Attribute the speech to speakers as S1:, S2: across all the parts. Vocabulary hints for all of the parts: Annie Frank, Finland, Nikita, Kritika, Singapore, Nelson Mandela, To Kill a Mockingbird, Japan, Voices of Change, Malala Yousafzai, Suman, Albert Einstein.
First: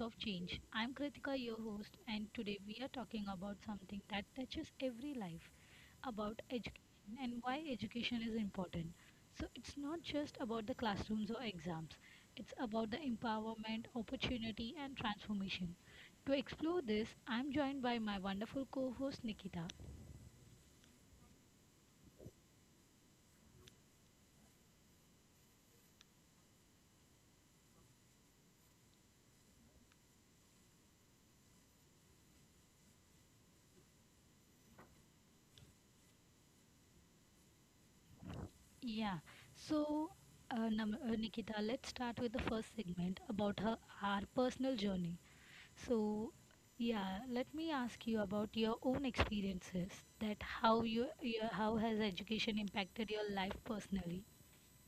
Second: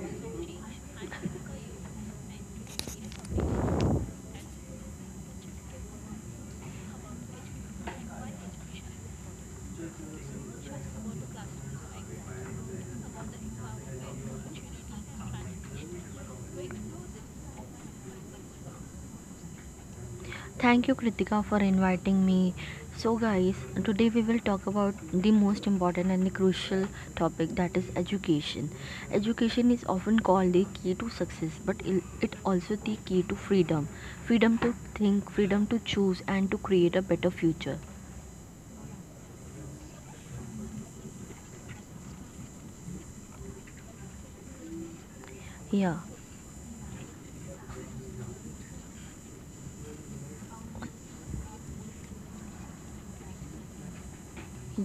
S1: of Change. I'm Kritika, your host, and today we are talking about something that touches every life about education and why education is important. So, it's not just about the classrooms or exams, it's about the empowerment, opportunity, and transformation. To explore this, I'm joined by my wonderful co host Nikita.
S2: Thank you, Kritika, for inviting me. So guys, today we will talk about the most important and the crucial topic that is education. Education is often called the key to success, but it also the key to freedom, freedom to think, freedom to choose, and to create a better future.
S1: Yeah, so Nikita, let's start with the first segment about our personal journey.
S2: Yeah.
S1: So, yeah, let me ask you about your own experiences that how has education impacted your life personally?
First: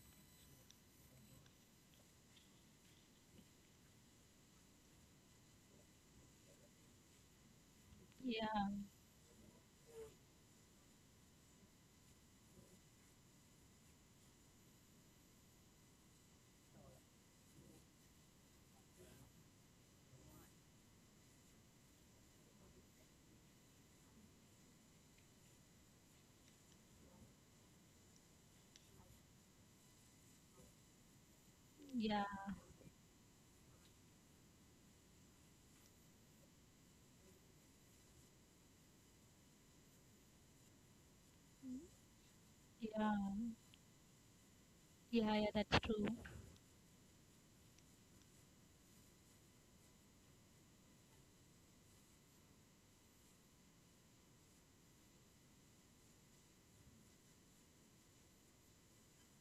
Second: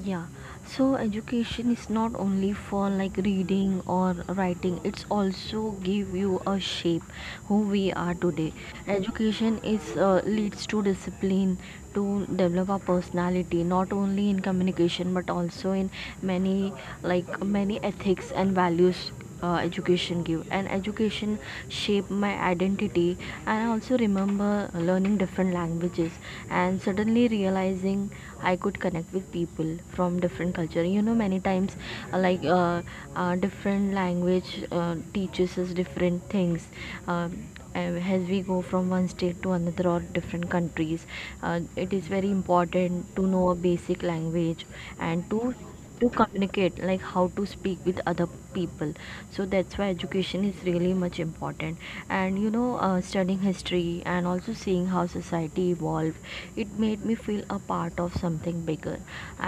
S2: Yeah, so education is not only for like reading or writing, it's also give you a shape who we are today.
S1: Yeah,
S2: Education is leads to discipline to develop our personality not only in communication but also in many like many ethics and values. Education give and education shape my identity, and I also remember learning different languages and suddenly realizing I could connect with people from different culture, you know, many times. uh,
S1: yeah,
S2: like uh, Different language teaches us different things. um, and as we go from one state to another or different countries, it is very important
S1: yeah,
S2: to know a basic language, and
S1: yeah, yeah,
S2: to
S1: that's
S2: to
S1: true.
S2: communicate like how to speak with other people. So that's why education is really much important. And you know, studying history and also seeing how society evolved, it made me feel a part of something bigger,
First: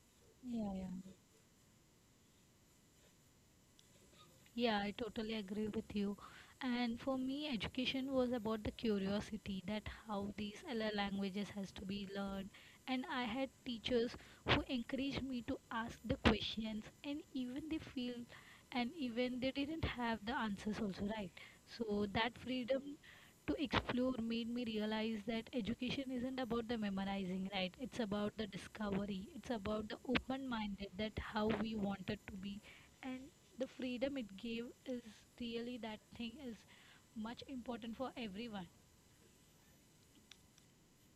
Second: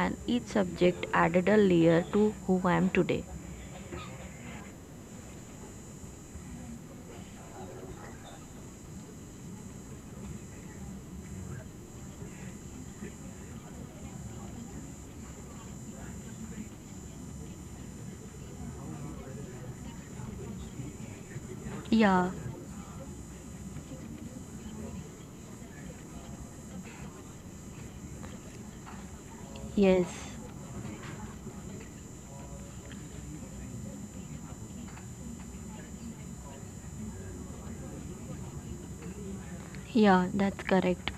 S2: and each
S1: Yeah,
S2: subject
S1: yeah.
S2: added a layer to who I am today.
S1: Yeah, I totally agree with you. And for me, education was about the curiosity that how these other languages has to be learned. And I had teachers who encouraged me to ask the questions, and even they didn't have the answers also, right? So
S2: Yeah.
S1: that freedom to explore made me realize that education isn't about the memorizing, right? It's about the discovery. It's about the
S2: Yes.
S1: open-minded that how we wanted to be, and the freedom it gave is really that thing is much important for everyone.
S2: Yeah, that's correct.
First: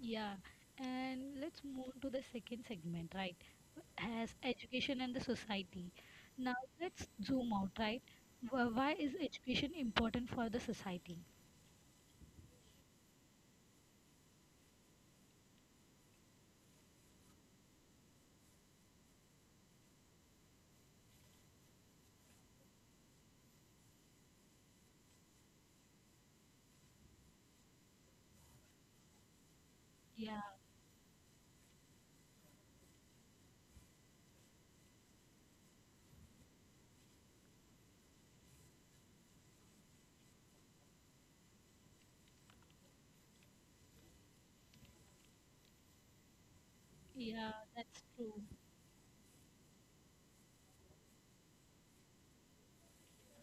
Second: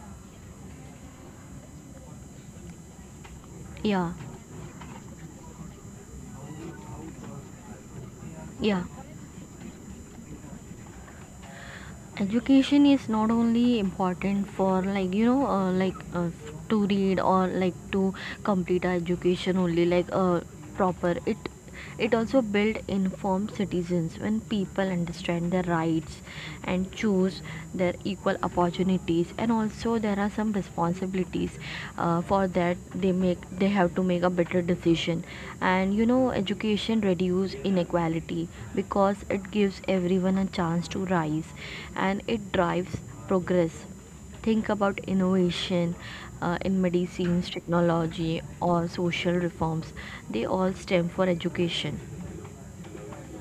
S1: Yeah. And let's move to the second segment, right?
S2: Yeah.
S1: As education and the society. Now, let's zoom out, right? Wh-
S2: Yeah,
S1: why is education important for the society?
S2: education is not only important for to read or like to complete our education only proper it. It also build informed citizens. When people understand their rights and choose their equal opportunities, and also there are some
S1: Yeah,
S2: responsibilities for that they have to make a better decision. And you know, education reduce inequality because it gives everyone a chance to rise, and it drives progress. Think about innovation in medicines,
S1: yeah, that's true.
S2: technology, or social reforms. They all stem for education.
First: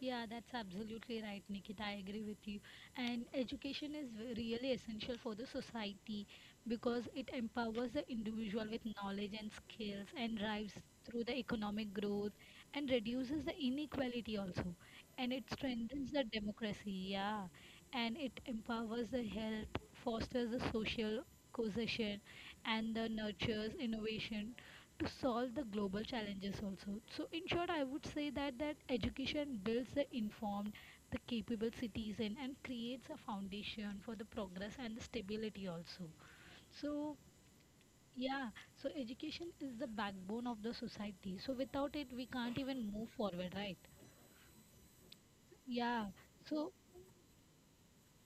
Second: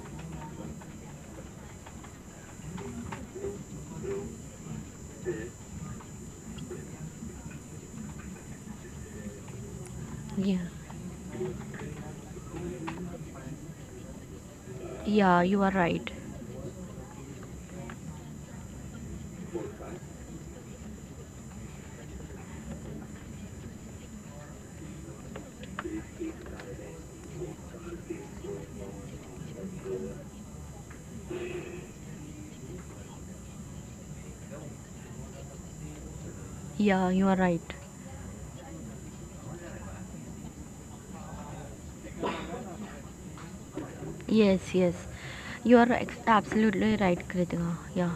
S1: Yeah, that's absolutely right, Nikita. I agree with you. And education is really essential for the society because it empowers the individual with knowledge and skills and
S2: Yeah.
S1: drives through the economic growth and reduces the inequality also. And it
S2: Yeah, you are
S1: strengthens
S2: right.
S1: the democracy, yeah. And it empowers the health, fosters the social cohesion, and the nurtures innovation to solve the global challenges also. So in short, I would say that education builds the informed, the capable citizen and creates a foundation for the progress and the stability also.
S2: Yeah,
S1: So
S2: you are right.
S1: yeah, so education is the backbone of the society. So without it, we can't even move forward, right?
S2: Yes, yes. you are
S1: Yeah.
S2: ex-
S1: So.
S2: absolutely right, Kritika. Yeah.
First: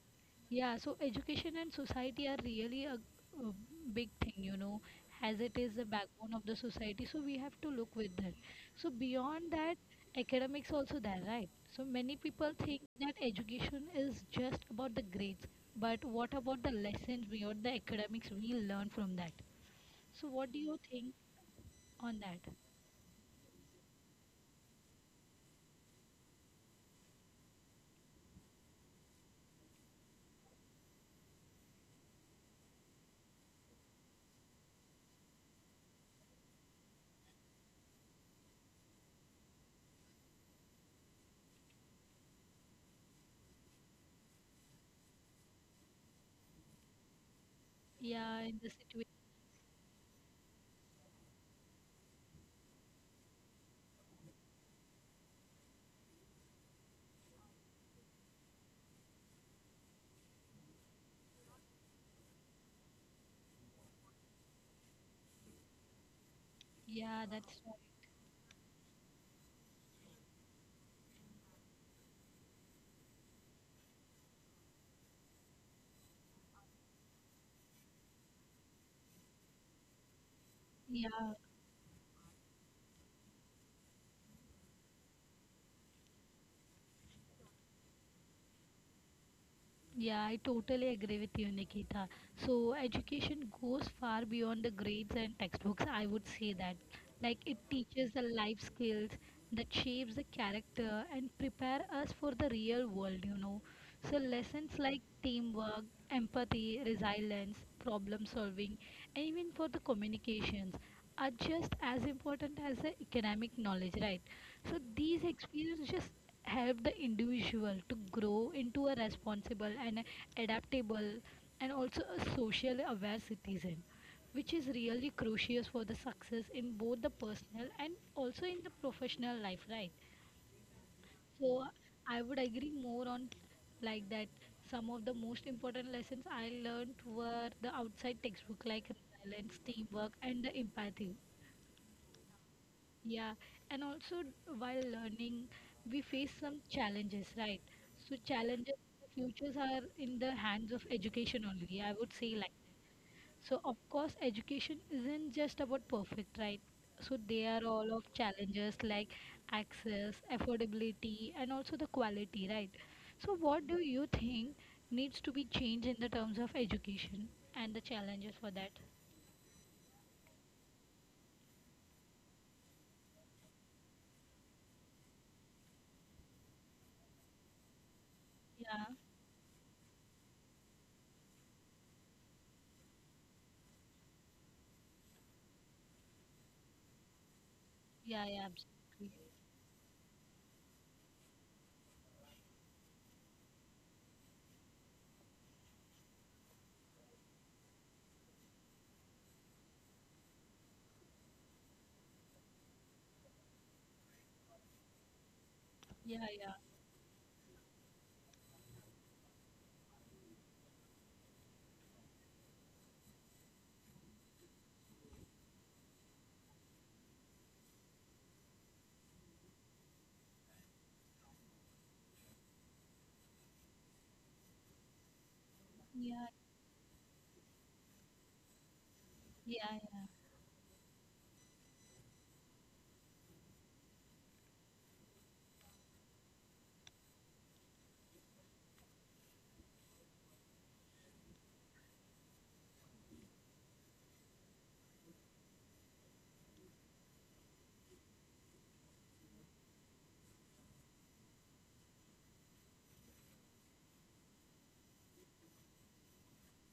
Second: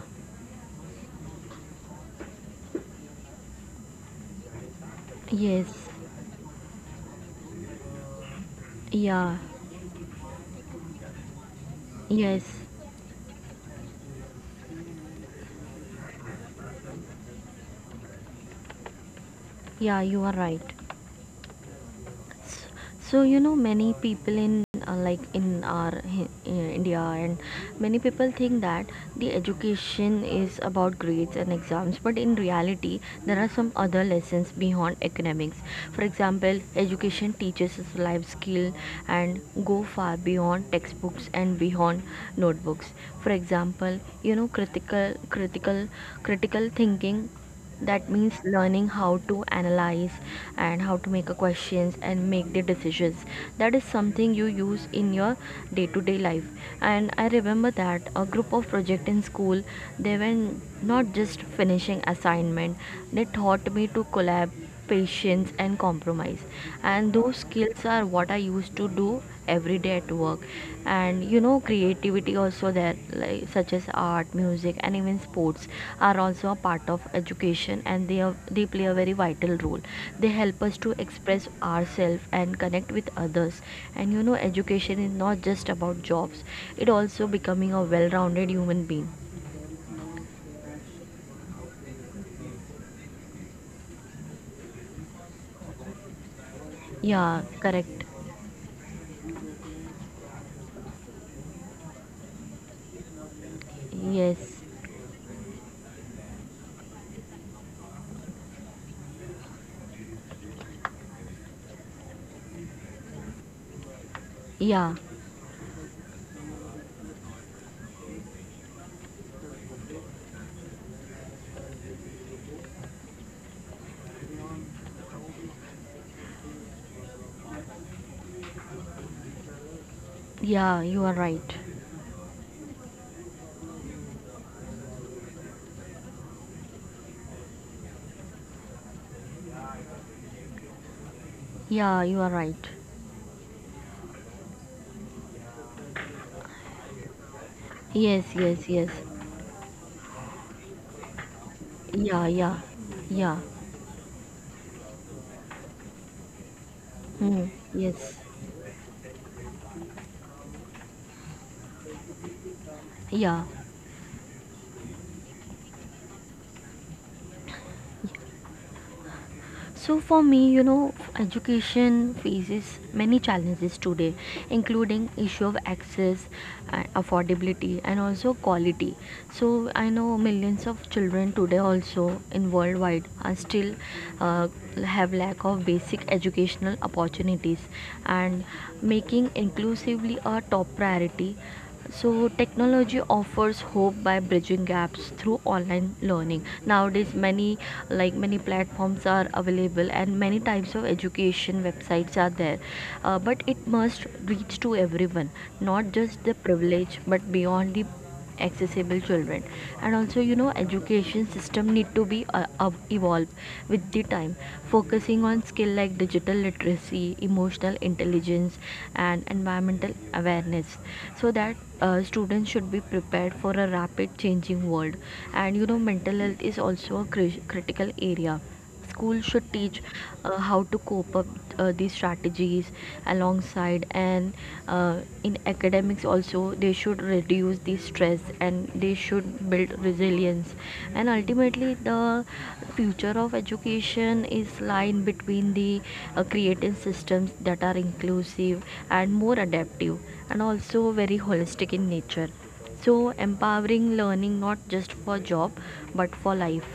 S1: Yeah, so education and society are really a big thing, as it is the
S2: Yes.
S1: backbone of the society. So we have to look with that. So
S2: Yeah.
S1: beyond that, academics also there, right? So many
S2: Yes,
S1: people think that education is just about the grades, but what about the lessons beyond the academics we learn from that?
S2: yeah, you
S1: So
S2: are
S1: what do
S2: right.
S1: you think on that?
S2: S- So you know, many people in, like in our India, and many people think that the education is about grades and exams, but in reality, there are some other lessons beyond academics. For example, education teaches us life skill and go far beyond textbooks and beyond notebooks. For example, you know, critical thinking, that means
S1: Yeah, in the
S2: learning
S1: situation.
S2: how to analyze and how to make a questions and make the decisions. That is something you use in your day to day life. And I remember that a group of project in school, they were not just finishing assignment, they taught me to collab, patience and compromise. And
S1: Yeah,
S2: those
S1: that's right.
S2: skills are what I used to do every day at work. And you know, creativity also there, like such as art, music and even sports are also a part of education, and they play a very vital role. They help us to
S1: Yeah.
S2: express ourselves and connect with others. And you know, education is not just about jobs, it also becoming a well-rounded human being.
S1: Yeah, I totally agree with you, Nikita. So, education goes far beyond the grades and textbooks, I would say that. Like,
S2: Yeah,
S1: it
S2: correct.
S1: teaches the life skills that shapes the character and prepare us for the real world. So,
S2: Yes.
S1: lessons like teamwork, empathy, resilience, problem solving, and even for the communications are just as important as the economic knowledge, right? So,
S2: Yeah.
S1: these experiences just help the individual to grow into a responsible and adaptable and also a social aware citizen which is really crucial for the success in both the personal and also in the professional life, right?
S2: Yeah, you are
S1: So
S2: right.
S1: I would agree more on like that some of the most important lessons I learned were the outside textbook like balance teamwork and the empathy.
S2: Yeah, you are right.
S1: Yeah, and also while learning, we face some challenges, right? So
S2: Yes, yes,
S1: challenges,
S2: yes.
S1: futures are in the hands of education only. I would
S2: Yeah,
S1: say like
S2: yeah, yeah.
S1: so. Of course, education isn't just about perfect, right? So they are all of
S2: Yes,
S1: challenges like access, affordability, and also the quality, right? So
S2: yeah.
S1: what do you think needs to be changed in the terms of education and the challenges for that?
S2: So for me, you know, education faces many challenges today, including issue of access, affordability, and also
S1: Yeah,
S2: quality. So I know millions of children today also in worldwide are still uh, have lack of basic educational opportunities,
S1: yeah,
S2: and
S1: yeah, absolutely.
S2: making inclusively a top priority. So technology offers hope by bridging gaps through online learning. Nowadays, many like many platforms are available and many types of education websites are there. But it must reach to everyone, not just
S1: Yeah,
S2: the
S1: yeah,
S2: privileged, but beyond the accessible children. And also you know, education system need to be, evolve with the time, focusing on skill like digital literacy, emotional intelligence, and environmental awareness, so that students should be prepared for a rapid changing world. And you know, mental
S1: yeah,
S2: health is also a critical area. School should
S1: yeah,
S2: teach
S1: yeah.
S2: how to cope up these strategies alongside, and in academics also they should reduce the stress and they should build resilience. And ultimately, the future of education is lying between the, creating systems that are inclusive and more adaptive, and also very holistic in nature. So empowering learning not just for job, but for life.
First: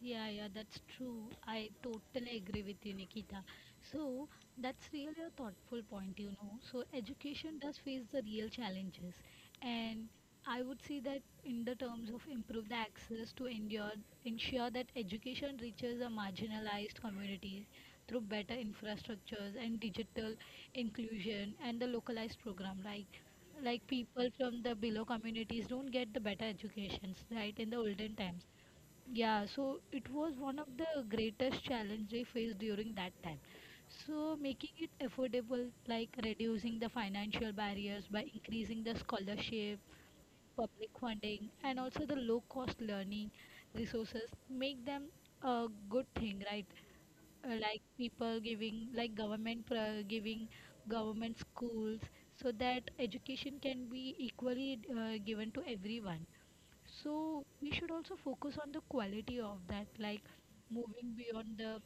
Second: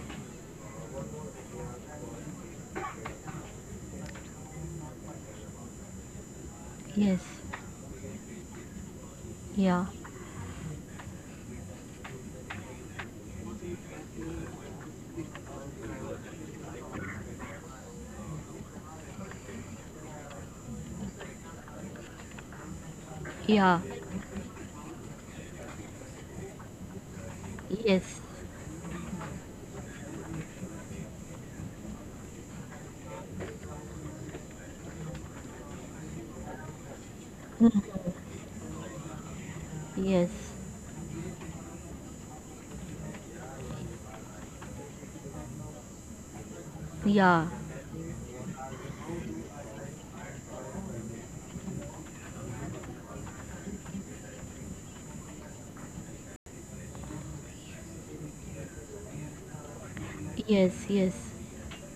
S1: Yeah, yeah, that's true. I totally agree with you, Nikita. So that's really a thoughtful point. So
S2: Yes.
S1: education does face the real challenges,
S2: Yeah.
S1: and I would say that in the terms of improve the access to ensure that education reaches the marginalized communities through better infrastructures and digital inclusion and the localized program, right? Like
S2: Yeah.
S1: people from the below communities don't get the better educations, right? In the olden
S2: Yes.
S1: times, yeah, so it was one of the greatest challenge they faced during that time. So making it affordable, like reducing the financial barriers
S2: Mhm.
S1: by increasing the scholarship,
S2: Yes.
S1: public funding, and also the low cost learning resources, make them a good thing, right?
S2: Yeah.
S1: Like people giving government schools, so that education can be equally given to everyone. So we should also focus on the quality of that, like
S2: Yes.
S1: moving
S2: Yes.
S1: beyond the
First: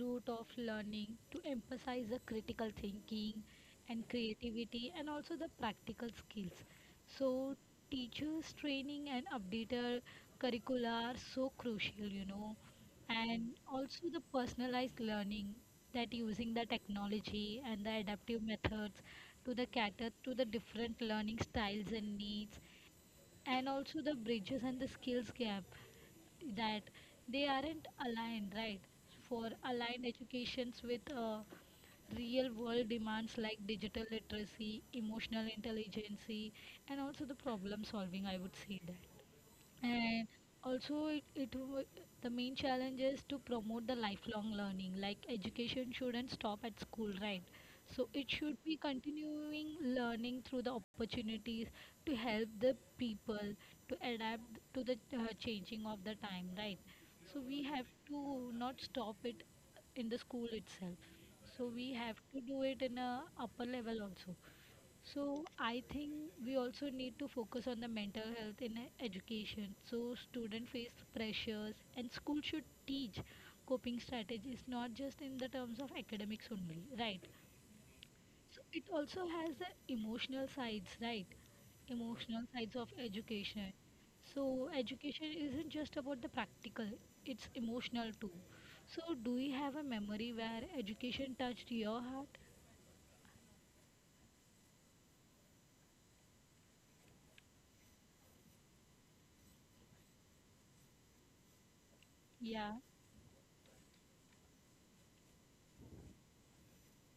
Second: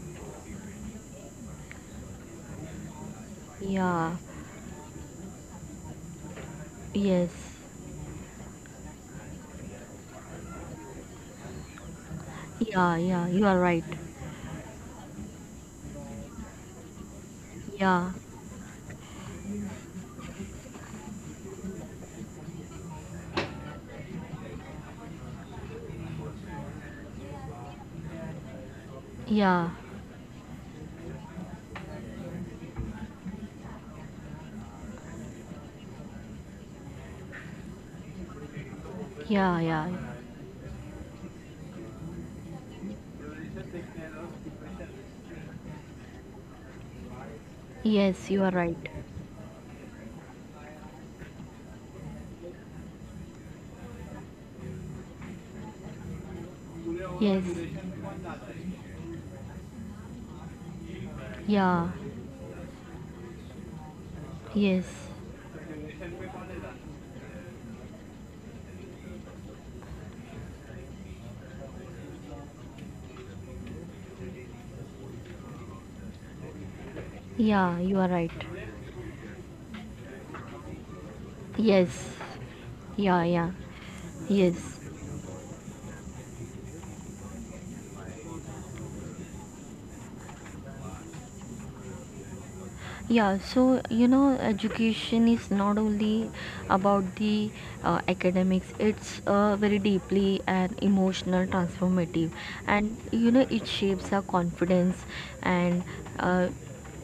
S1: route of learning to emphasize the critical thinking and
S2: Yeah.
S1: creativity and also the practical skills.
S2: Yes.
S1: So teachers training and updated curricula are so crucial,
S2: Yeah. Yeah, you
S1: and
S2: are right.
S1: also the personalized learning that using the technology and the
S2: Yeah.
S1: adaptive methods to the cater to the different learning styles and needs and also the bridges and the skills gap that they aren't aligned, right? For
S2: Yeah.
S1: aligned educations with real world demands like digital literacy emotional intelligence and also the problem solving, I would say that.
S2: Yeah. Yeah.
S1: And also, the main challenge is to promote the lifelong learning. Like education shouldn't stop at school, right? So
S2: Yes.
S1: it
S2: You are
S1: should be
S2: right.
S1: continuing learning through the opportunities to help the people to adapt to the changing of the time, right? So we
S2: Yes.
S1: have to not stop it in the school itself. So we
S2: Yeah.
S1: have to do it in a upper level also.
S2: Yes.
S1: So I think we also need to focus on the mental health in education. So students face pressures and school should teach coping strategies not just in the terms of academics only, right?
S2: Yeah, you are right.
S1: So it also has the emotional sides, right?
S2: Yes.
S1: Emotional sides of
S2: Yeah. Yeah.
S1: education. So
S2: Yes.
S1: education isn't just about the practical, it's emotional too. So do you have a memory where education touched your heart?
S2: Yeah, so you know, education is not only about the, academics, it's, very deeply and emotional transformative.
S1: Yeah,
S2: And you know, it shapes our confidence and uh,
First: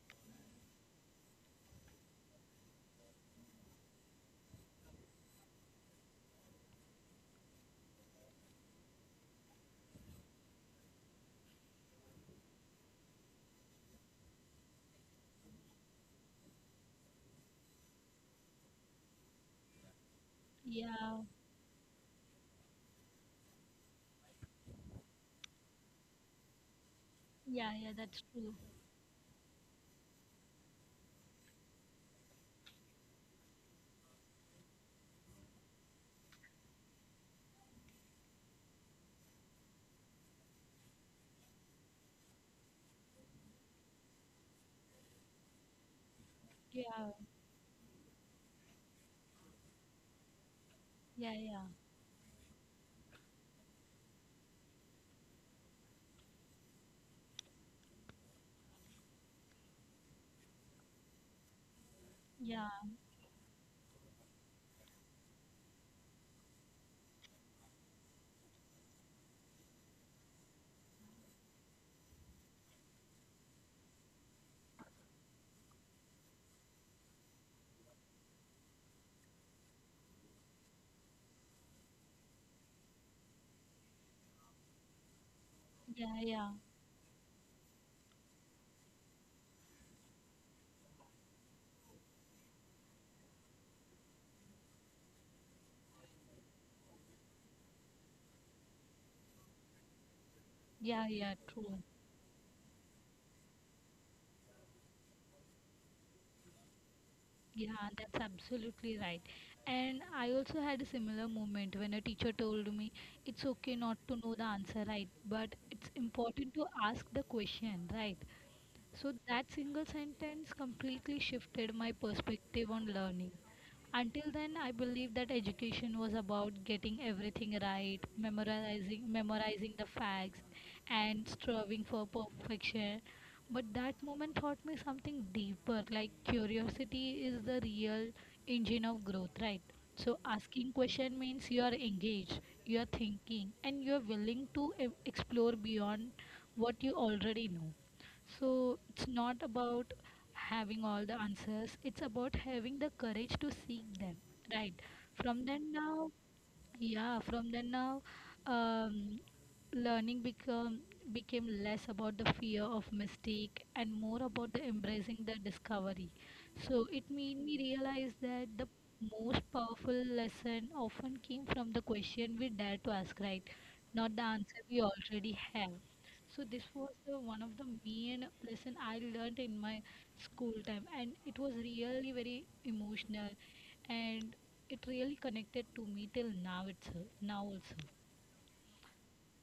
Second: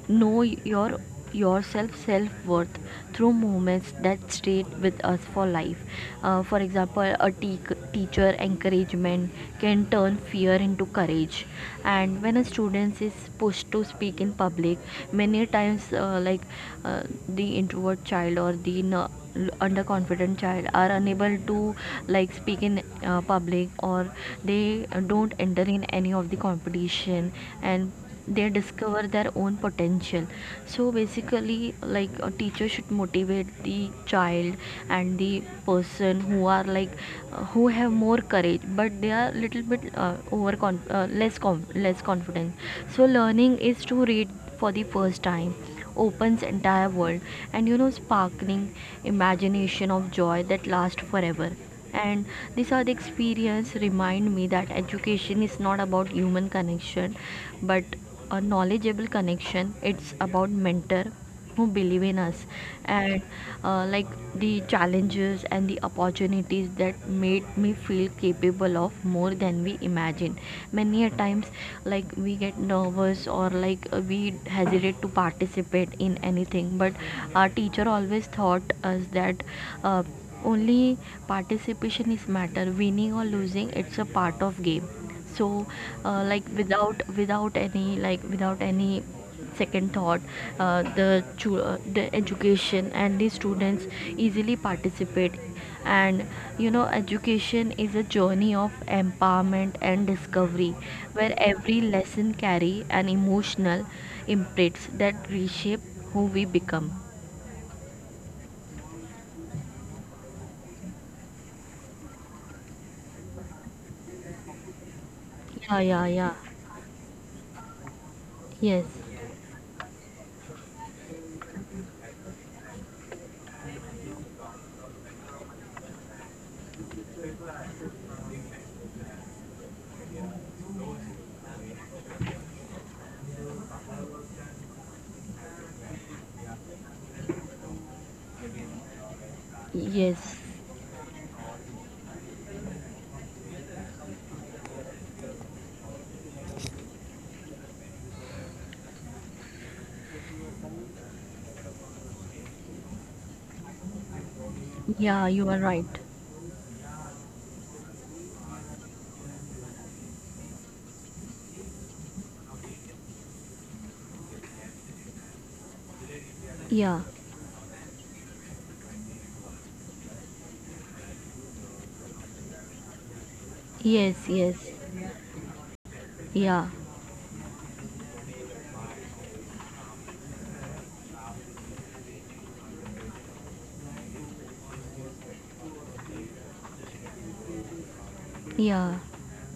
S2: know your, yourself, self worth through moments that stayed with us for life. For example, a teacher encouragement can turn fear into courage. And when a student is pushed to speak in public, many times, the introvert child or the underconfident child are
S1: yeah,
S2: unable to like speak in public, or they don't enter in any of the competition,
S1: yeah,
S2: and
S1: yeah, that's
S2: they
S1: true.
S2: discover their own potential. So basically, like a teacher should motivate the child and the person who are like, who have more courage but they are little bit, uh, less confident. So learning is to read for the first time, opens entire
S1: Yeah,
S2: world, and you know, sparkling imagination of joy that lasts
S1: yeah,
S2: forever.
S1: yeah,
S2: And these are the experience remind me that education is not about human connection, but a knowledgeable connection. It's about mentor who believe in us
S1: yeah,
S2: and, uh, like the challenges and the opportunities that made me feel capable of more than we imagined. Many a times like we get nervous or like, we hesitate to participate in anything, but our teacher always taught us that, uh, only participation is matter, winning or losing it's a part of game. So uh,
S1: yeah,
S2: like
S1: yeah,
S2: without without any like without any second thought, the education and the students easily participate. And you know, education is a journey of empowerment and discovery,
S1: yeah,
S2: where
S1: yeah,
S2: every
S1: true.
S2: lesson carry an emotional imprints that reshape who we become.
S1: Yeah, that's absolutely right. And I also had a similar moment when a teacher told me it's okay not to know the answer, right? But
S2: Yeah.
S1: it's
S2: Yeah. Yeah.
S1: important to ask the question, right?
S2: Yes.
S1: So that single sentence completely shifted my perspective on learning. Until then, I believed that education was about getting everything right, memorizing the facts, and striving for perfection. But that moment taught me something deeper, like curiosity is the real engine of growth, right? So
S2: Yes.
S1: asking question means you are engaged, you are thinking, and you are willing to explore beyond what you already know. So it's not about having all the answers. It's about having the courage to seek them, right?
S2: Yeah,
S1: From
S2: you are
S1: then
S2: right.
S1: now, yeah, from then now, um, learning become became less about the fear of mistake and more about the embracing the discovery. So
S2: Yeah.
S1: it made me realize that the most powerful lesson often came from the question we dare to ask, right?
S2: Yes.
S1: Not the
S2: Yes.
S1: answer we already have. So
S2: Yeah.
S1: this was the one of the main lesson I learned in my school time, and it was really very emotional, and it really connected to me till now itself now also.
S2: Yeah,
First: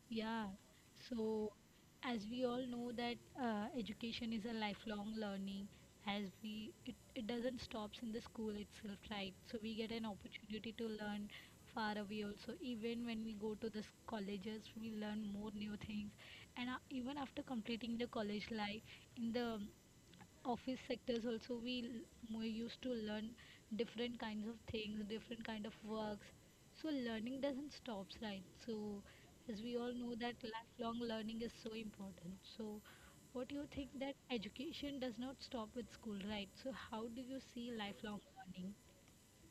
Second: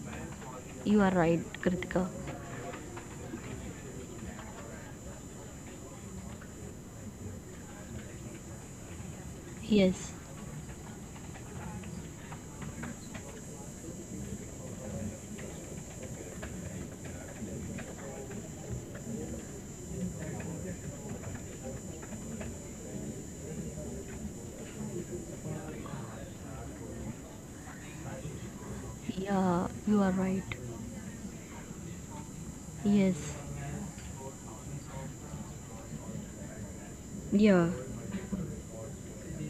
S1: Yeah.
S2: you are right,
S1: So
S2: Kritika.
S1: as we all know that education is a lifelong learning, as it doesn't stops in the school itself, right? So we get an
S2: Yes,
S1: opportunity to learn far away also. Even when we go to the colleges we learn more new things, and even after completing the college life in the office sectors also we used to learn different kinds of things, different kind of works. So learning doesn't stop, right? So as
S2: yeah,
S1: we all
S2: you are
S1: know that
S2: right.
S1: lifelong learning is so important. So
S2: Yes,
S1: what do you think that education does not stop with school, right? So how do you
S2: yeah,
S1: see lifelong learning?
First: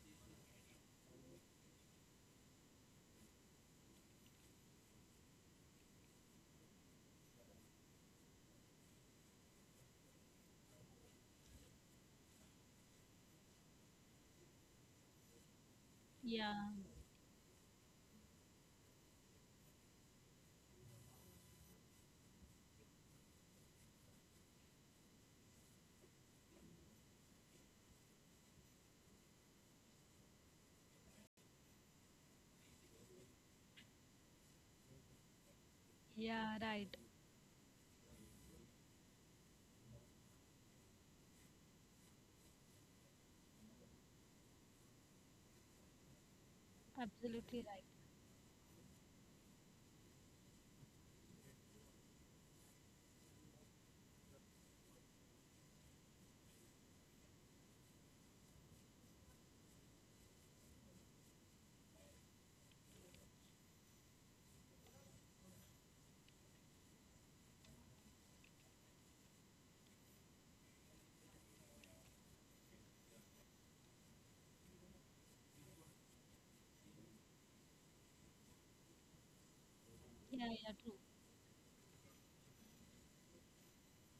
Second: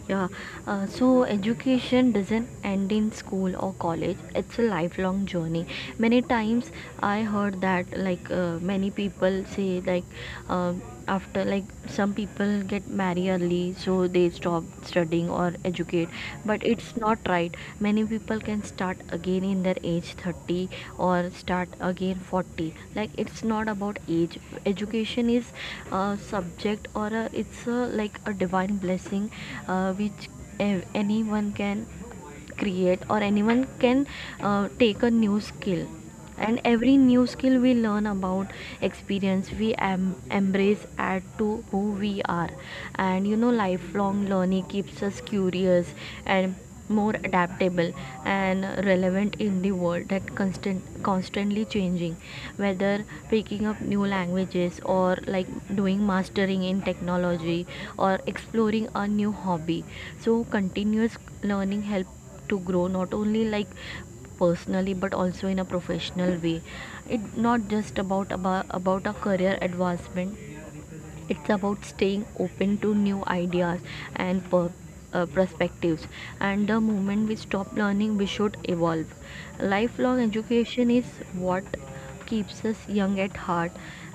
S2: yeah. So education doesn't end in school or college, it's a lifelong journey. Many times I heard that, like, many people say, like, um after, like, some people get married early, so they stop studying or education it.
S1: Yeah,
S2: But it's not right. Many people can start again in their age 30, or start again 40. Like it's not about age. Education is a subject or a, it's a, like a divine blessing, which anyone can create, or anyone can take a new skill.
S1: yeah,
S2: And
S1: right.
S2: every new skill we learn about, experience we embrace, add to who we are. And you know, lifelong learning keeps us curious and more
S1: Absolutely right.
S2: adaptable and relevant in the world that constantly changing, whether picking up new languages, or like doing mastering in technology, or exploring a new hobby. So continuous learning help to grow not only like personally, but also in a professional way. It's not just about a career advancement. It's about staying open to new ideas and perspectives. And the moment we stop learning, we should evolve. Lifelong
S1: Yeah, yeah,
S2: education
S1: true.
S2: is what keeps us young at heart.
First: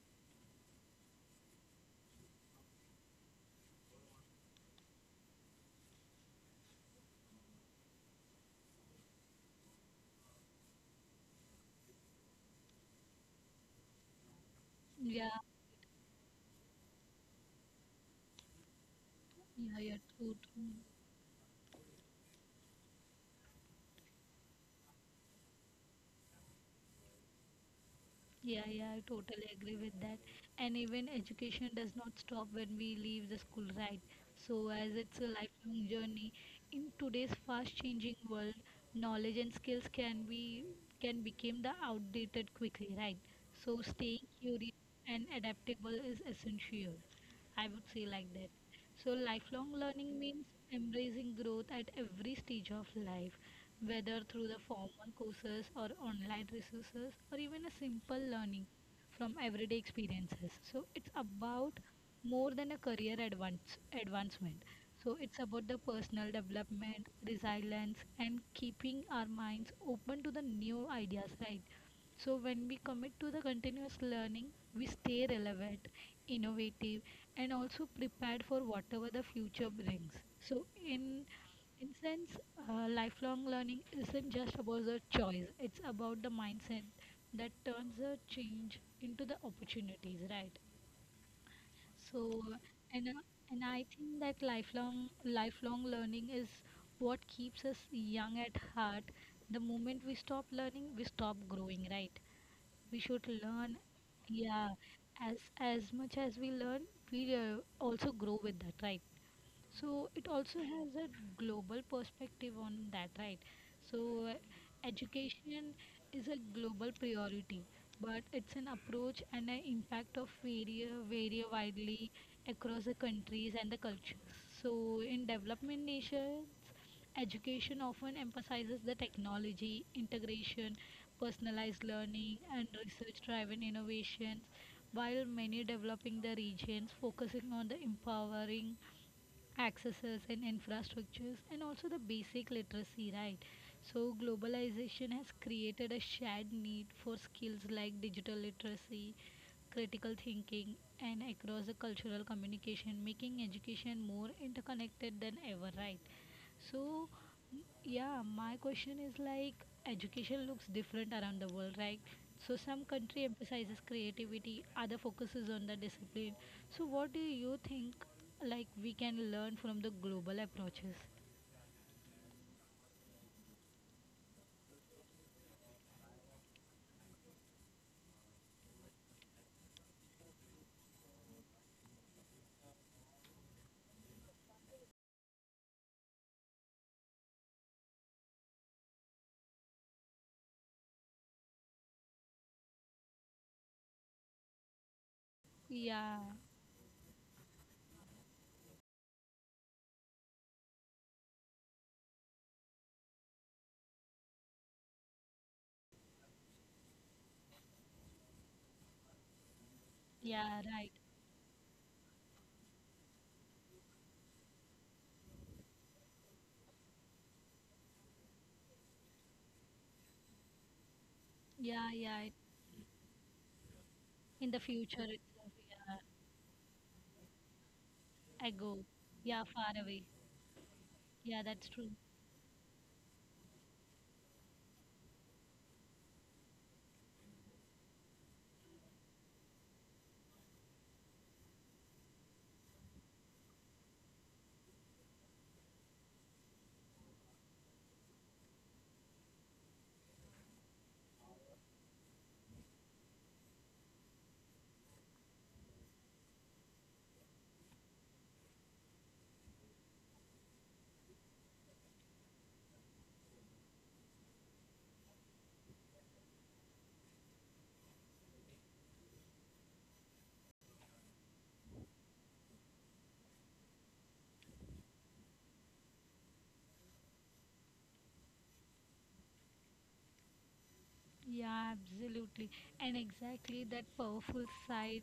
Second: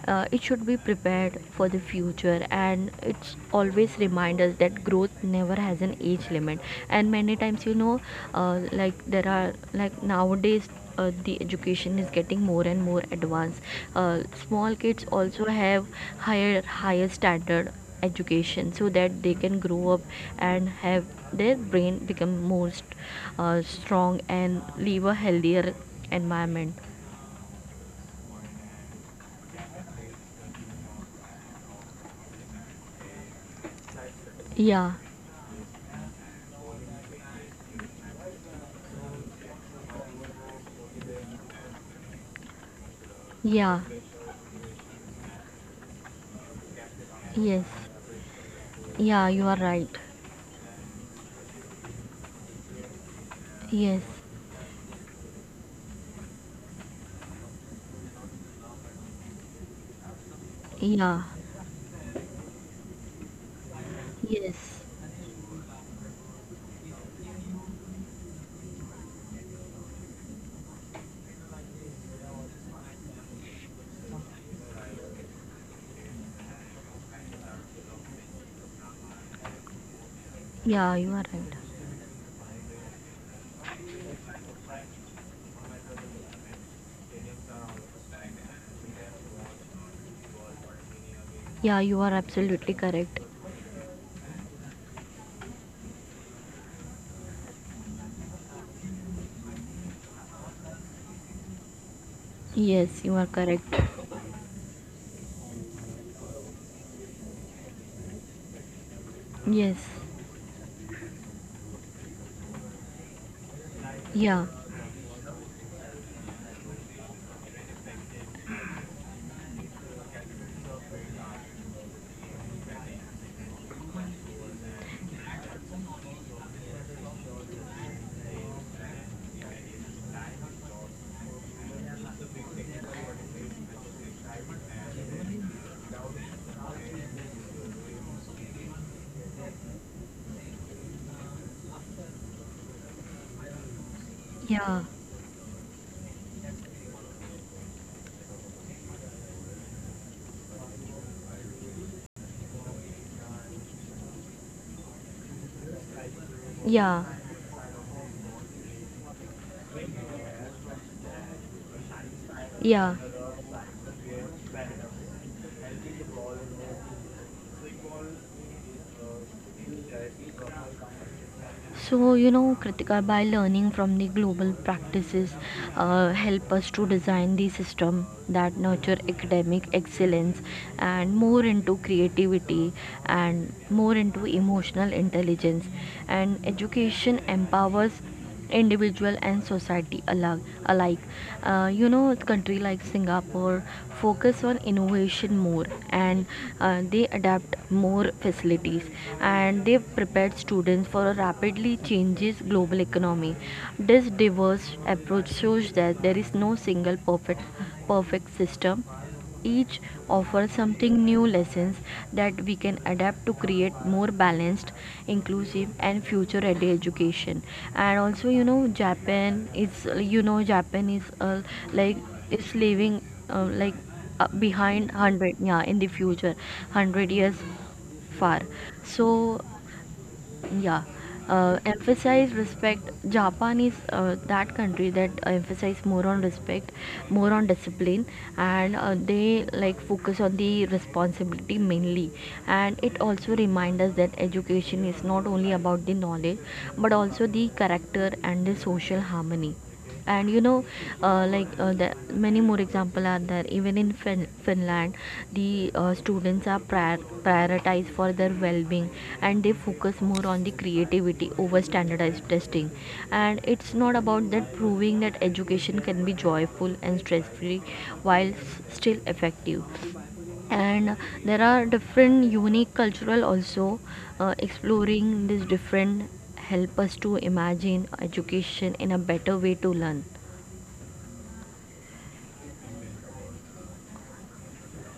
S2: It should be prepared for the future, and it's always remind us that growth never has an age limit. And many times you know, like there are like nowadays, the education is getting more and more advanced. uh, Small kids
S1: Yeah,
S2: also have higher standard education, so that they can
S1: yeah,
S2: grow
S1: yeah,
S2: up
S1: true,
S2: and
S1: true.
S2: have their brain become more strong, and live a healthier environment.
S1: Yeah, yeah, I totally agree with that. And even education does not stop when we leave the school, right? So, as
S2: Yeah.
S1: it's a lifelong journey, in today's fast-changing world, knowledge and skills can become the outdated quickly, right? So,
S2: Yeah.
S1: staying curious and adaptable is essential. I
S2: Yes.
S1: would say like that. So,
S2: Yeah, you are
S1: lifelong
S2: right.
S1: learning means embracing growth at every stage of life,
S2: Yes.
S1: whether through the formal courses or online resources or even a simple learning from everyday experiences. So it's
S2: Yeah.
S1: about more than a career advancement.
S2: Yes.
S1: So it's about the personal development, resilience, and keeping our minds open to the new ideas, right? So when we commit to the continuous learning, we stay relevant, innovative, and also prepared for whatever the future brings. So
S2: Yeah, you are
S1: in
S2: right.
S1: in sense, lifelong learning isn't just about the choice; it's about the mindset that turns the change into the opportunities, right?
S2: Yeah, you are
S1: So,
S2: absolutely
S1: and uh,
S2: correct.
S1: and I think that lifelong learning is what keeps us young at heart. The moment we stop learning, we stop growing, right? We
S2: Yes, you
S1: should
S2: are
S1: learn,
S2: correct.
S1: yeah. As as much as we learn, we also grow with that, right?
S2: Yes.
S1: So it also has a global perspective on that, right? So uh,
S2: Yeah.
S1: Education is a global priority, but it's an approach and an impact of vary widely across the countries and the cultures. So in development nations, education often emphasizes the technology integration, personalized learning, and research-driven innovations, while many developing the regions focusing on the empowering accesses and infrastructures and also the basic literacy, right? So
S2: Yeah,
S1: globalization has created a shared need for skills like digital literacy, critical thinking, and across the cultural communication, making education more interconnected than ever, right?
S2: yeah,
S1: so, yeah, my question is like education looks different around the world, right? So, some
S2: yeah.
S1: country emphasizes creativity, other focuses on the discipline. So, what do you think like we can learn from the global approaches?
S2: So you know, Kritika, by learning from the global practices, help us to design the system that nurture academic excellence and more into creativity and more into emotional intelligence. And education empowers individual and society alike. Alike. You know, country like Singapore focus on innovation more,
S1: Yeah,
S2: and they adapt more facilities, and they've prepared students for a rapidly changes global economy. This diverse approach shows that there is no single perfect system, each offer
S1: yeah, right.
S2: something new lessons that we can adapt to create more balanced, inclusive and future ready education. And also, you know, japan is
S1: Yeah,
S2: like
S1: yeah.
S2: is leaving uh, like
S1: In the
S2: behind
S1: future
S2: 100,
S1: itself,
S2: yeah, in the
S1: yeah.
S2: future. 100 years far,
S1: I go.
S2: so
S1: Yeah, far away.
S2: yeah.
S1: Yeah, that's true.
S2: Emphasize respect Japan is that country that emphasize more on respect, more on discipline, and they like focus on the responsibility mainly. And it also reminds us that education is not only about the knowledge, but also the character and the social harmony. And you know, the many more example are there. Even in finland, the students are prioritized for their well-being, and they focus more on the creativity over standardized testing. And it's not about that, proving that education can be joyful and stress-free while still effective. And there are different unique cultural also. Exploring this different help us to imagine education in a better way to learn.
S1: Yeah, absolutely. And exactly that powerful side,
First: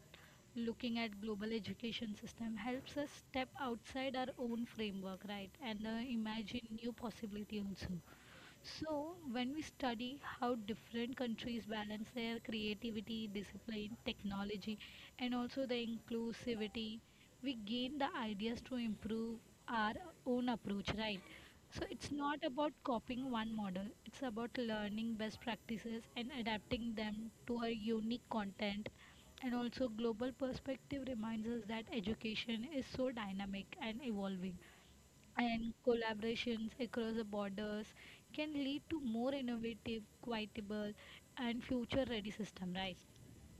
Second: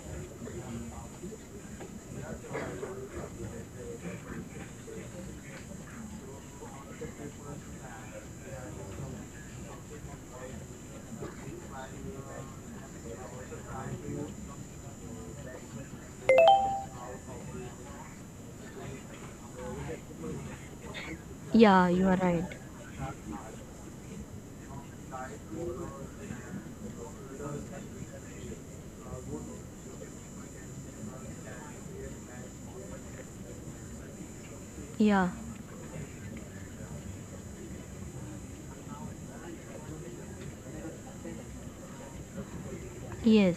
S1: looking at global education system helps us step outside our own framework, right? And imagine new possibility also. So, when we study how different countries balance their creativity, discipline, technology, and also the inclusivity, we gain the ideas to improve our own approach, right? So,
S2: Yeah, you
S1: it's
S2: are
S1: not
S2: right.
S1: about copying one model, it's about learning best practices and adapting them to our unique content. And also, global perspective reminds us that education is so dynamic and evolving,
S2: Yeah.
S1: and collaborations across the borders can lead to more innovative, quotable, and future-ready system, right?
S2: Yes,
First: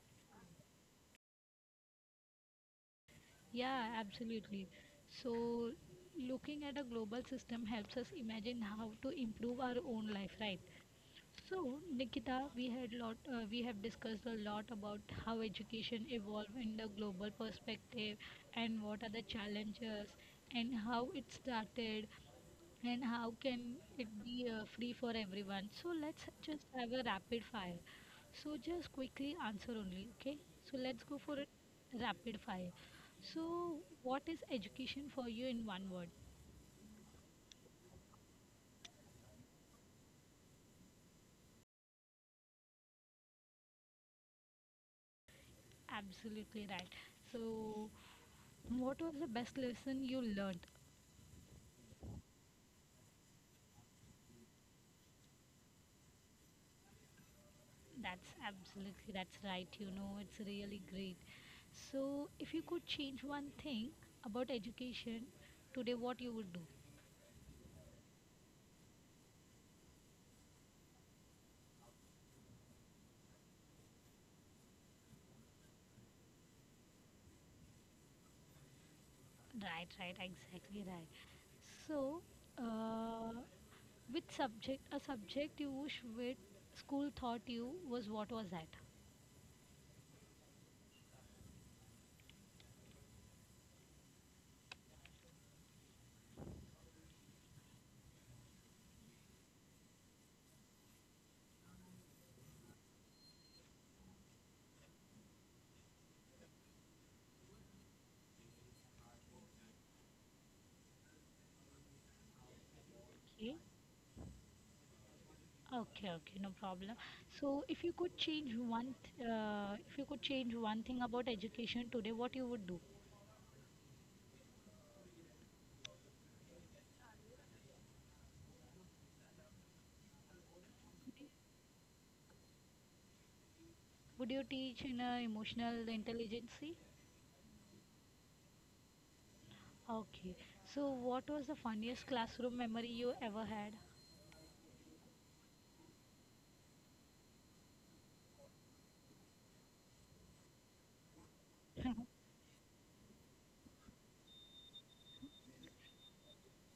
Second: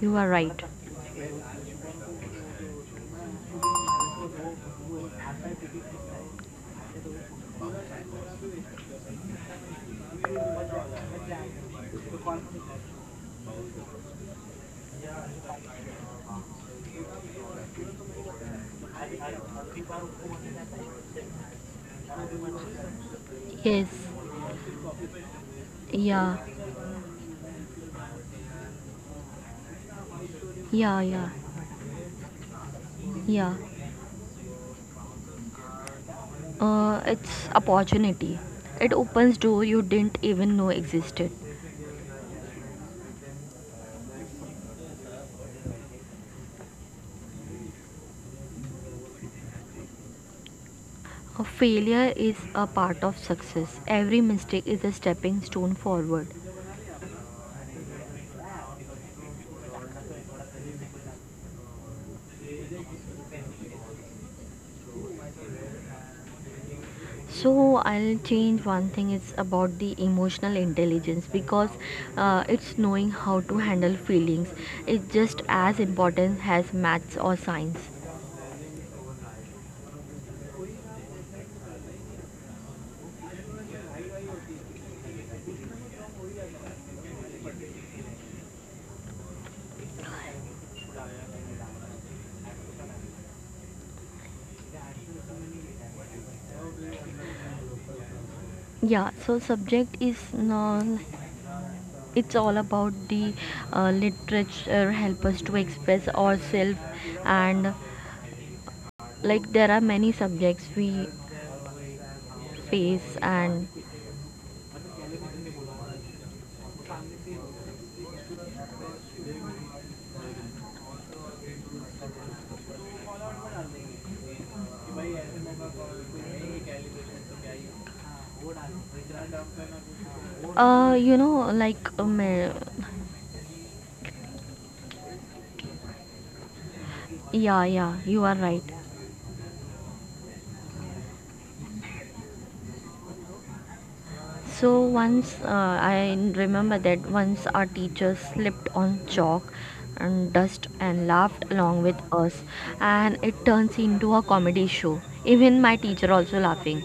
S2: you are right.
S1: Yeah, absolutely. So looking at a global system helps us imagine how to improve our own life, right? So, Nikita, we have discussed a lot about how education evolved in the global perspective and what are the challenges and how it started and how can
S2: Yes.
S1: it be free for everyone. So, let's
S2: Yeah,
S1: just have a rapid fire. So, just quickly answer only, okay? So,
S2: yeah,
S1: let's go
S2: yeah,
S1: for a rapid fire. So,
S2: yeah.
S1: what is education for you in one word?
S2: It's opportunity. It opens door you didn't even know existed.
S1: Absolutely right. So, what was the best lesson you learned?
S2: A failure is a part of success. Every mistake is a stepping stone forward.
S1: That's absolutely that's right. You know, it's really great. So, if you could change one thing about education today, what you would do?
S2: So I'll change one thing. It's about the emotional intelligence, because it's knowing how to handle feelings. It's just as important as maths or science.
S1: Right, right, exactly right. So, uh, which subject? A subject you wish with school taught you was what was that?
S2: Yeah, so subject is no. It's all about the literature help us to express ourselves. And like there are many subjects we face.
S1: Okay,
S2: And
S1: okay, okay, no problem. So, if you could change one, if you could change one thing about education today, what you would do?
S2: uh you know like um, uh,
S1: Would you teach in emotional intelligence?
S2: yeah, yeah, you are right.
S1: Okay. So, what was the funniest classroom memory you ever had?
S2: So once, I remember that once our teacher slipped on chalk and dust and laughed along with us, and it turns into a comedy show. Even my teacher also laughing.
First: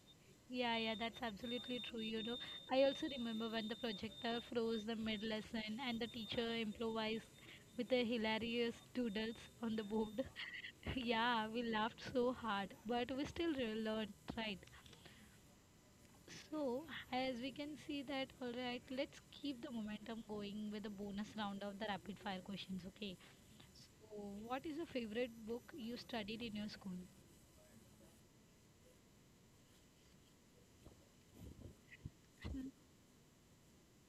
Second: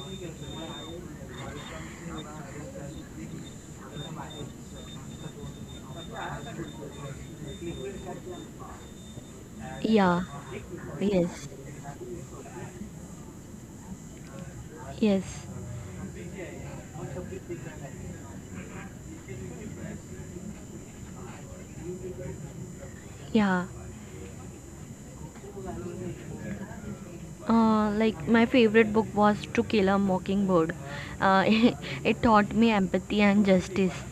S1: Yeah, yeah, that's absolutely true. You know, I also remember when the projector froze the mid lesson and the teacher improvised with the hilarious doodles on the
S2: Yeah.
S1: board. Yeah,
S2: Yes.
S1: we laughed so hard, but we still learned, right?
S2: Yes.
S1: So, as we can see that, all right, let's keep the momentum going with the bonus round of the rapid fire questions, okay?
S2: Yeah.
S1: So, what is your favorite book you studied in your school?
S2: Like my favorite book was To Kill a Mockingbird. It taught me empathy and justice.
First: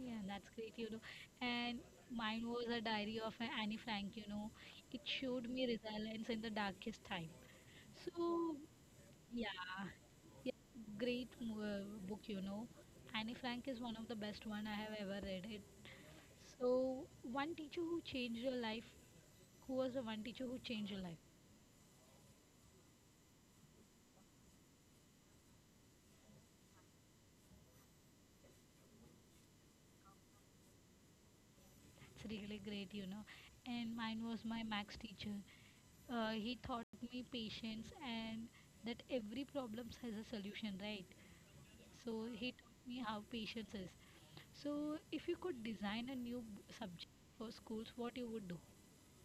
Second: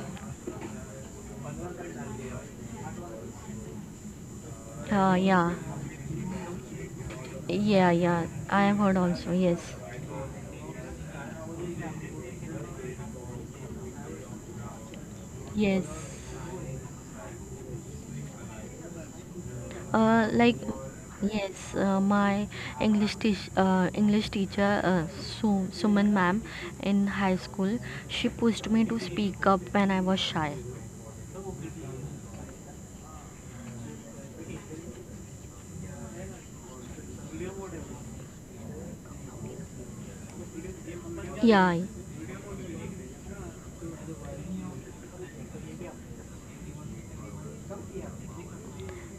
S1: Yeah, that's great, you know. And mine was a diary of Annie Frank, you know. It showed
S2: Yeah.
S1: me resilience in the darkest time.
S2: Yeah, yeah.
S1: So,
S2: I have heard also. Yes.
S1: yeah, yeah, great book, you know. Annie Frank is one of the best one I have ever read it.
S2: Yes.
S1: So, one teacher who changed your life, who was the one teacher
S2: Like
S1: who changed your life?
S2: yes, my English teacher, Suman ma'am in high school, she pushed me to speak up when I was shy.
S1: That's really great, you know. And mine was my max teacher. He taught me patience and that every problem has a solution, right?
S2: Yeah.
S1: So he taught me how patience is. So if you could design a new subject for schools, what you would do?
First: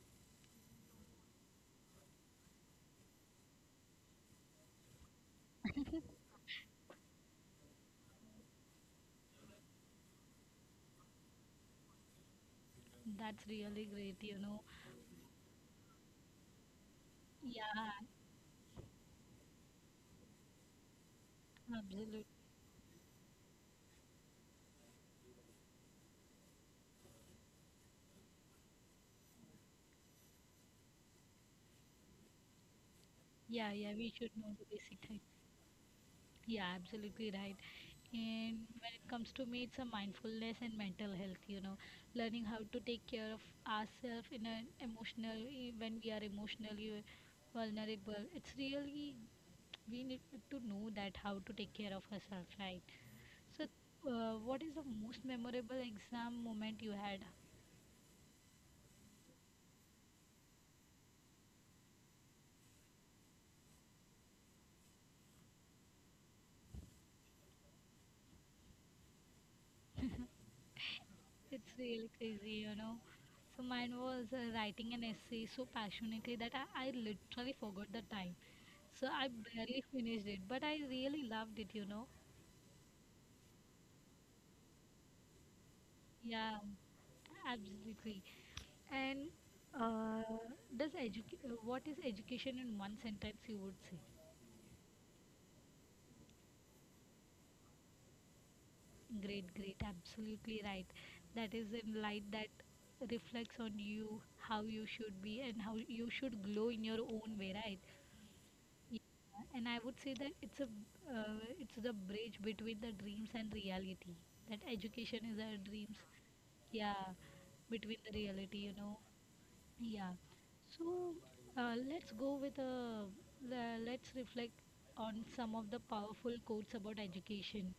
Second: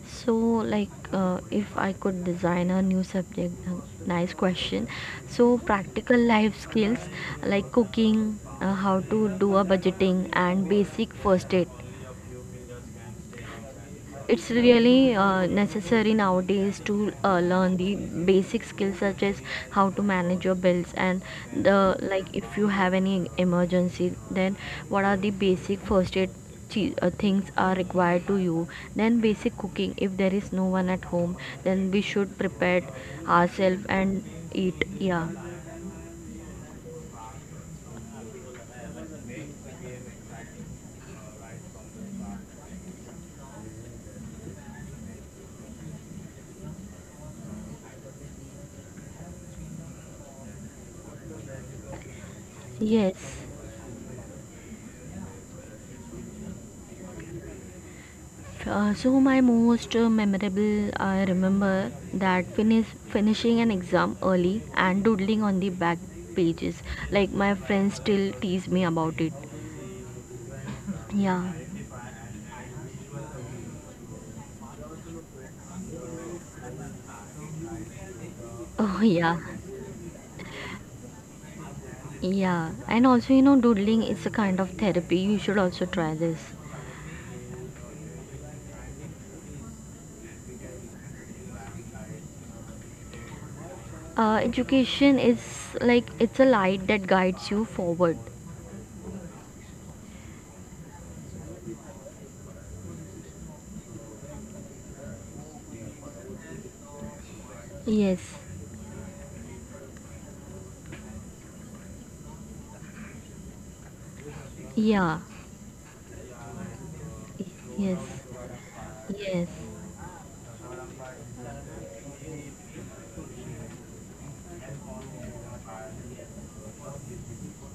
S2: So like, if I could design a new subject, nice question. So practical life skills, like cooking, how to do a budgeting and basic first aid.
S1: That's really great, you
S2: It's
S1: know.
S2: really necessary nowadays to learn
S1: Yeah,
S2: the basic skills, such as how to manage your bills. And the
S1: absolutely.
S2: like, if you have any emergency, then what are the basic first aid things are required to you. Then basic cooking, if there is no one at home, then we should prepare
S1: Yeah,
S2: ourselves
S1: yeah, we
S2: and
S1: should know the
S2: eat.
S1: basic thing.
S2: Yeah.
S1: Yeah, absolutely right. And when it comes to me, it's a mindfulness and mental health, you know, learning how to take care of ourselves in an emotional, e, when we are emotionally vulnerable. It's really, we need to know that how to take care of ourselves, right?
S2: Yes.
S1: So, what is the most memorable exam moment you had?
S2: So my most memorable, I remember that finishing an exam early and doodling on the back pages. Like my friends still tease me about it. Yeah.
S1: It's really crazy, you know. So, mine was writing an essay so passionately that I literally forgot the time.
S2: Oh,
S1: So, I
S2: yeah.
S1: barely finished it, but I really loved it, you know.
S2: Yeah, and also, you know, doodling is a kind of therapy. You should also try
S1: Yeah,
S2: this.
S1: absolutely. And uh, does what is education in one sentence, you would say?
S2: Uh, education is like, it's a light that guides you forward.
S1: Great, great, absolutely right. That is in light that reflects on you, how you should be, and how you should glow in your own way, right?
S2: Yes.
S1: Yeah. And I would say that it's a it's the bridge between the dreams and reality. That education
S2: Yeah.
S1: is our dreams, yeah, between
S2: Yes.
S1: the reality, you know.
S2: Yes.
S1: Yeah. So let's go with a let's reflect on some of the powerful quotes about education.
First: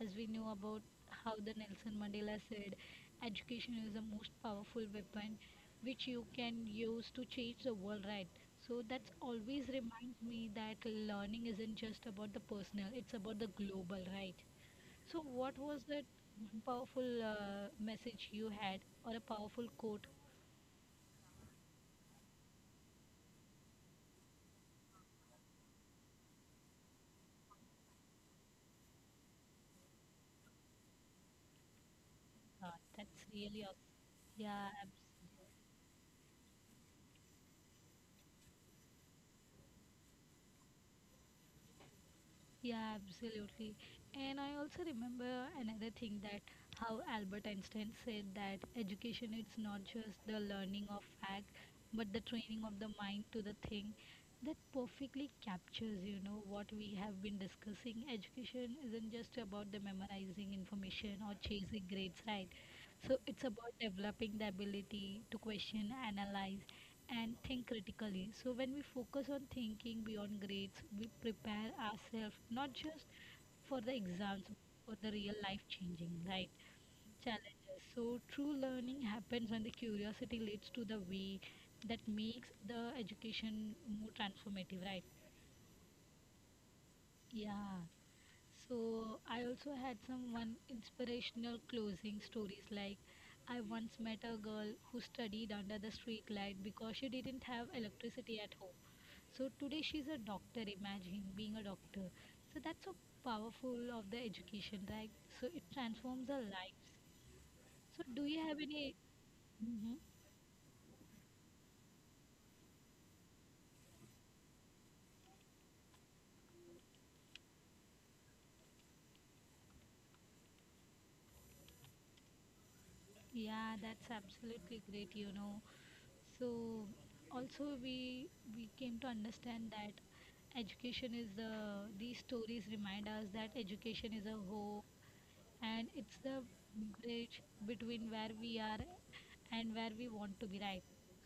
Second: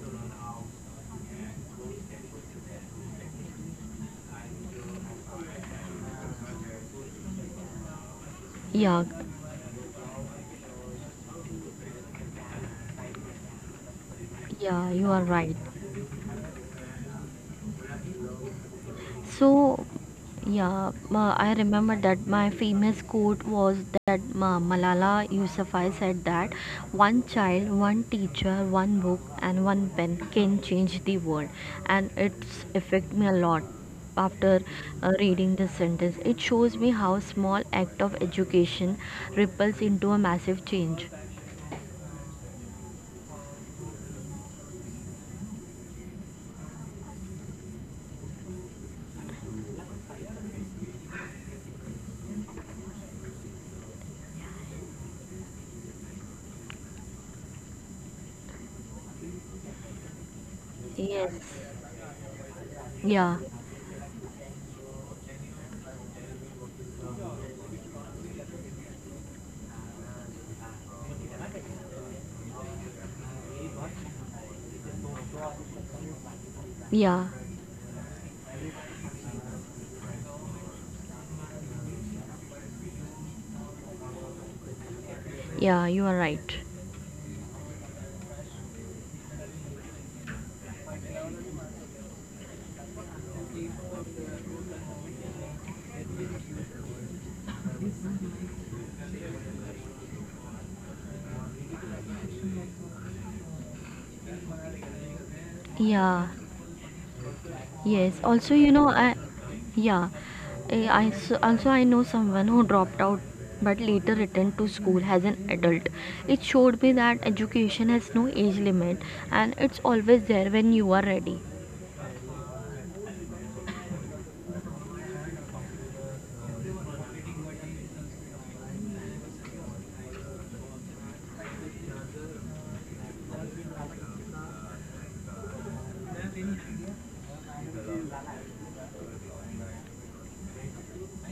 S1: As we know about how the Nelson Mandela said, education is the most powerful weapon which you can use to change the world, right? So
S2: Yeah,
S1: that's always reminds me that learning isn't just about the personal, it's about the global, right?
S2: yeah, you
S1: So
S2: are
S1: what
S2: right.
S1: was that one powerful message you had or a powerful
S2: So,
S1: quote?
S2: yeah, I remember that my famous quote was that Malala Yousafzai said that one child, one teacher, one book, and one pen can change the world, and it's
S1: Uh,
S2: affect me
S1: that's
S2: a lot.
S1: really awesome.
S2: After
S1: Yeah,
S2: reading this sentence, it shows me how small act of education ripples into a massive change.
S1: yeah, absolutely. And I also remember another thing that how Albert Einstein said that education is not just the learning of fact, but the training of the mind to the thing. That perfectly captures, you know, what we have been discussing. Education isn't just about the memorizing information
S2: Yes.
S1: or chasing grades, right? So
S2: Yeah.
S1: it's about developing the ability to question, analyze, and think critically. So, when we focus on thinking beyond grades, we prepare ourselves not just for the exams, for the real life changing, right?
S2: Yeah.
S1: Challenges. So, true learning happens when the curiosity leads to the way that makes the education more transformative, right?
S2: Yeah, you are right.
S1: Yeah. So I also had some one inspirational closing stories like I once met a girl who studied under the street light because she didn't have electricity at home. So today she's a doctor, imagine being a doctor. So that's so powerful of the education, right? So it
S2: Yeah.
S1: transforms our lives. So
S2: Yes,
S1: do you
S2: also,
S1: have
S2: you know,
S1: any?
S2: I,
S1: Hmm.
S2: yeah, I s- also I know someone who dropped out but later returned to school as an adult. It showed me that education has no age limit, and it's always there when you are ready.
S1: Yeah, that's absolutely great, you know. So also we came to understand that education is the, these stories remind us that education is a hope and it's the bridge between where we are and where we want to be, right?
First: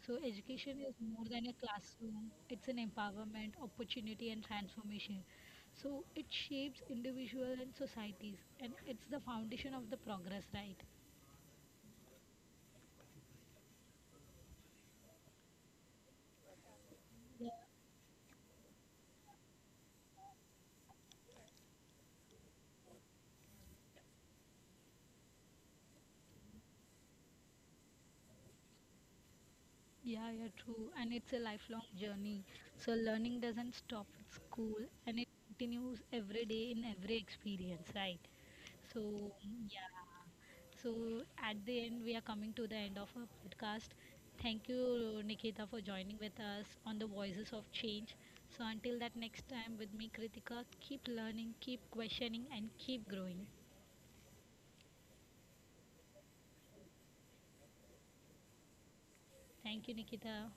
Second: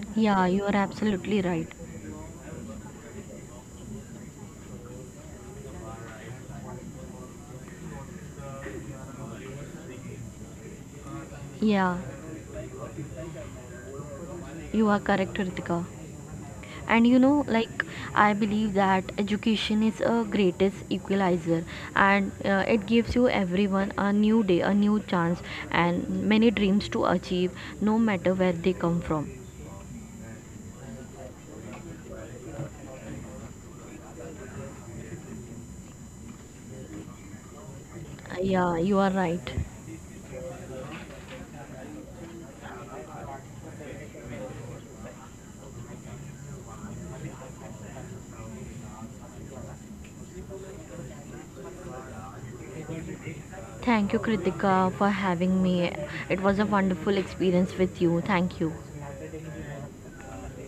S1: So,
S2: Yeah, you are
S1: education is more
S2: absolutely
S1: than a
S2: right.
S1: classroom, it's an empowerment, opportunity, and transformation. So, it shapes individuals and societies, and it's the foundation of the progress, right?
S2: Yeah, you are correct, Ritika. And you know,
S1: Yeah,
S2: like, I believe that education is a greatest equalizer, and it gives you everyone a new day, a new chance, and many dreams to achieve, no matter where they come from.
S1: yeah, yeah, true. And it's a lifelong journey. So, learning doesn't stop at school and it continues every day in every experience, right?
S2: Yeah, you
S1: So,
S2: are right.
S1: yeah. So, at the end, we are coming to the end of our podcast. Thank you, Nikita, for joining with us on the Voices of Change. So, until that next time, with me, Kritika, keep learning, keep questioning, and keep growing.
S2: Thank you, Kritika, for having me. It was a wonderful experience with you. Thank you.
S1: Thank you, Nikita.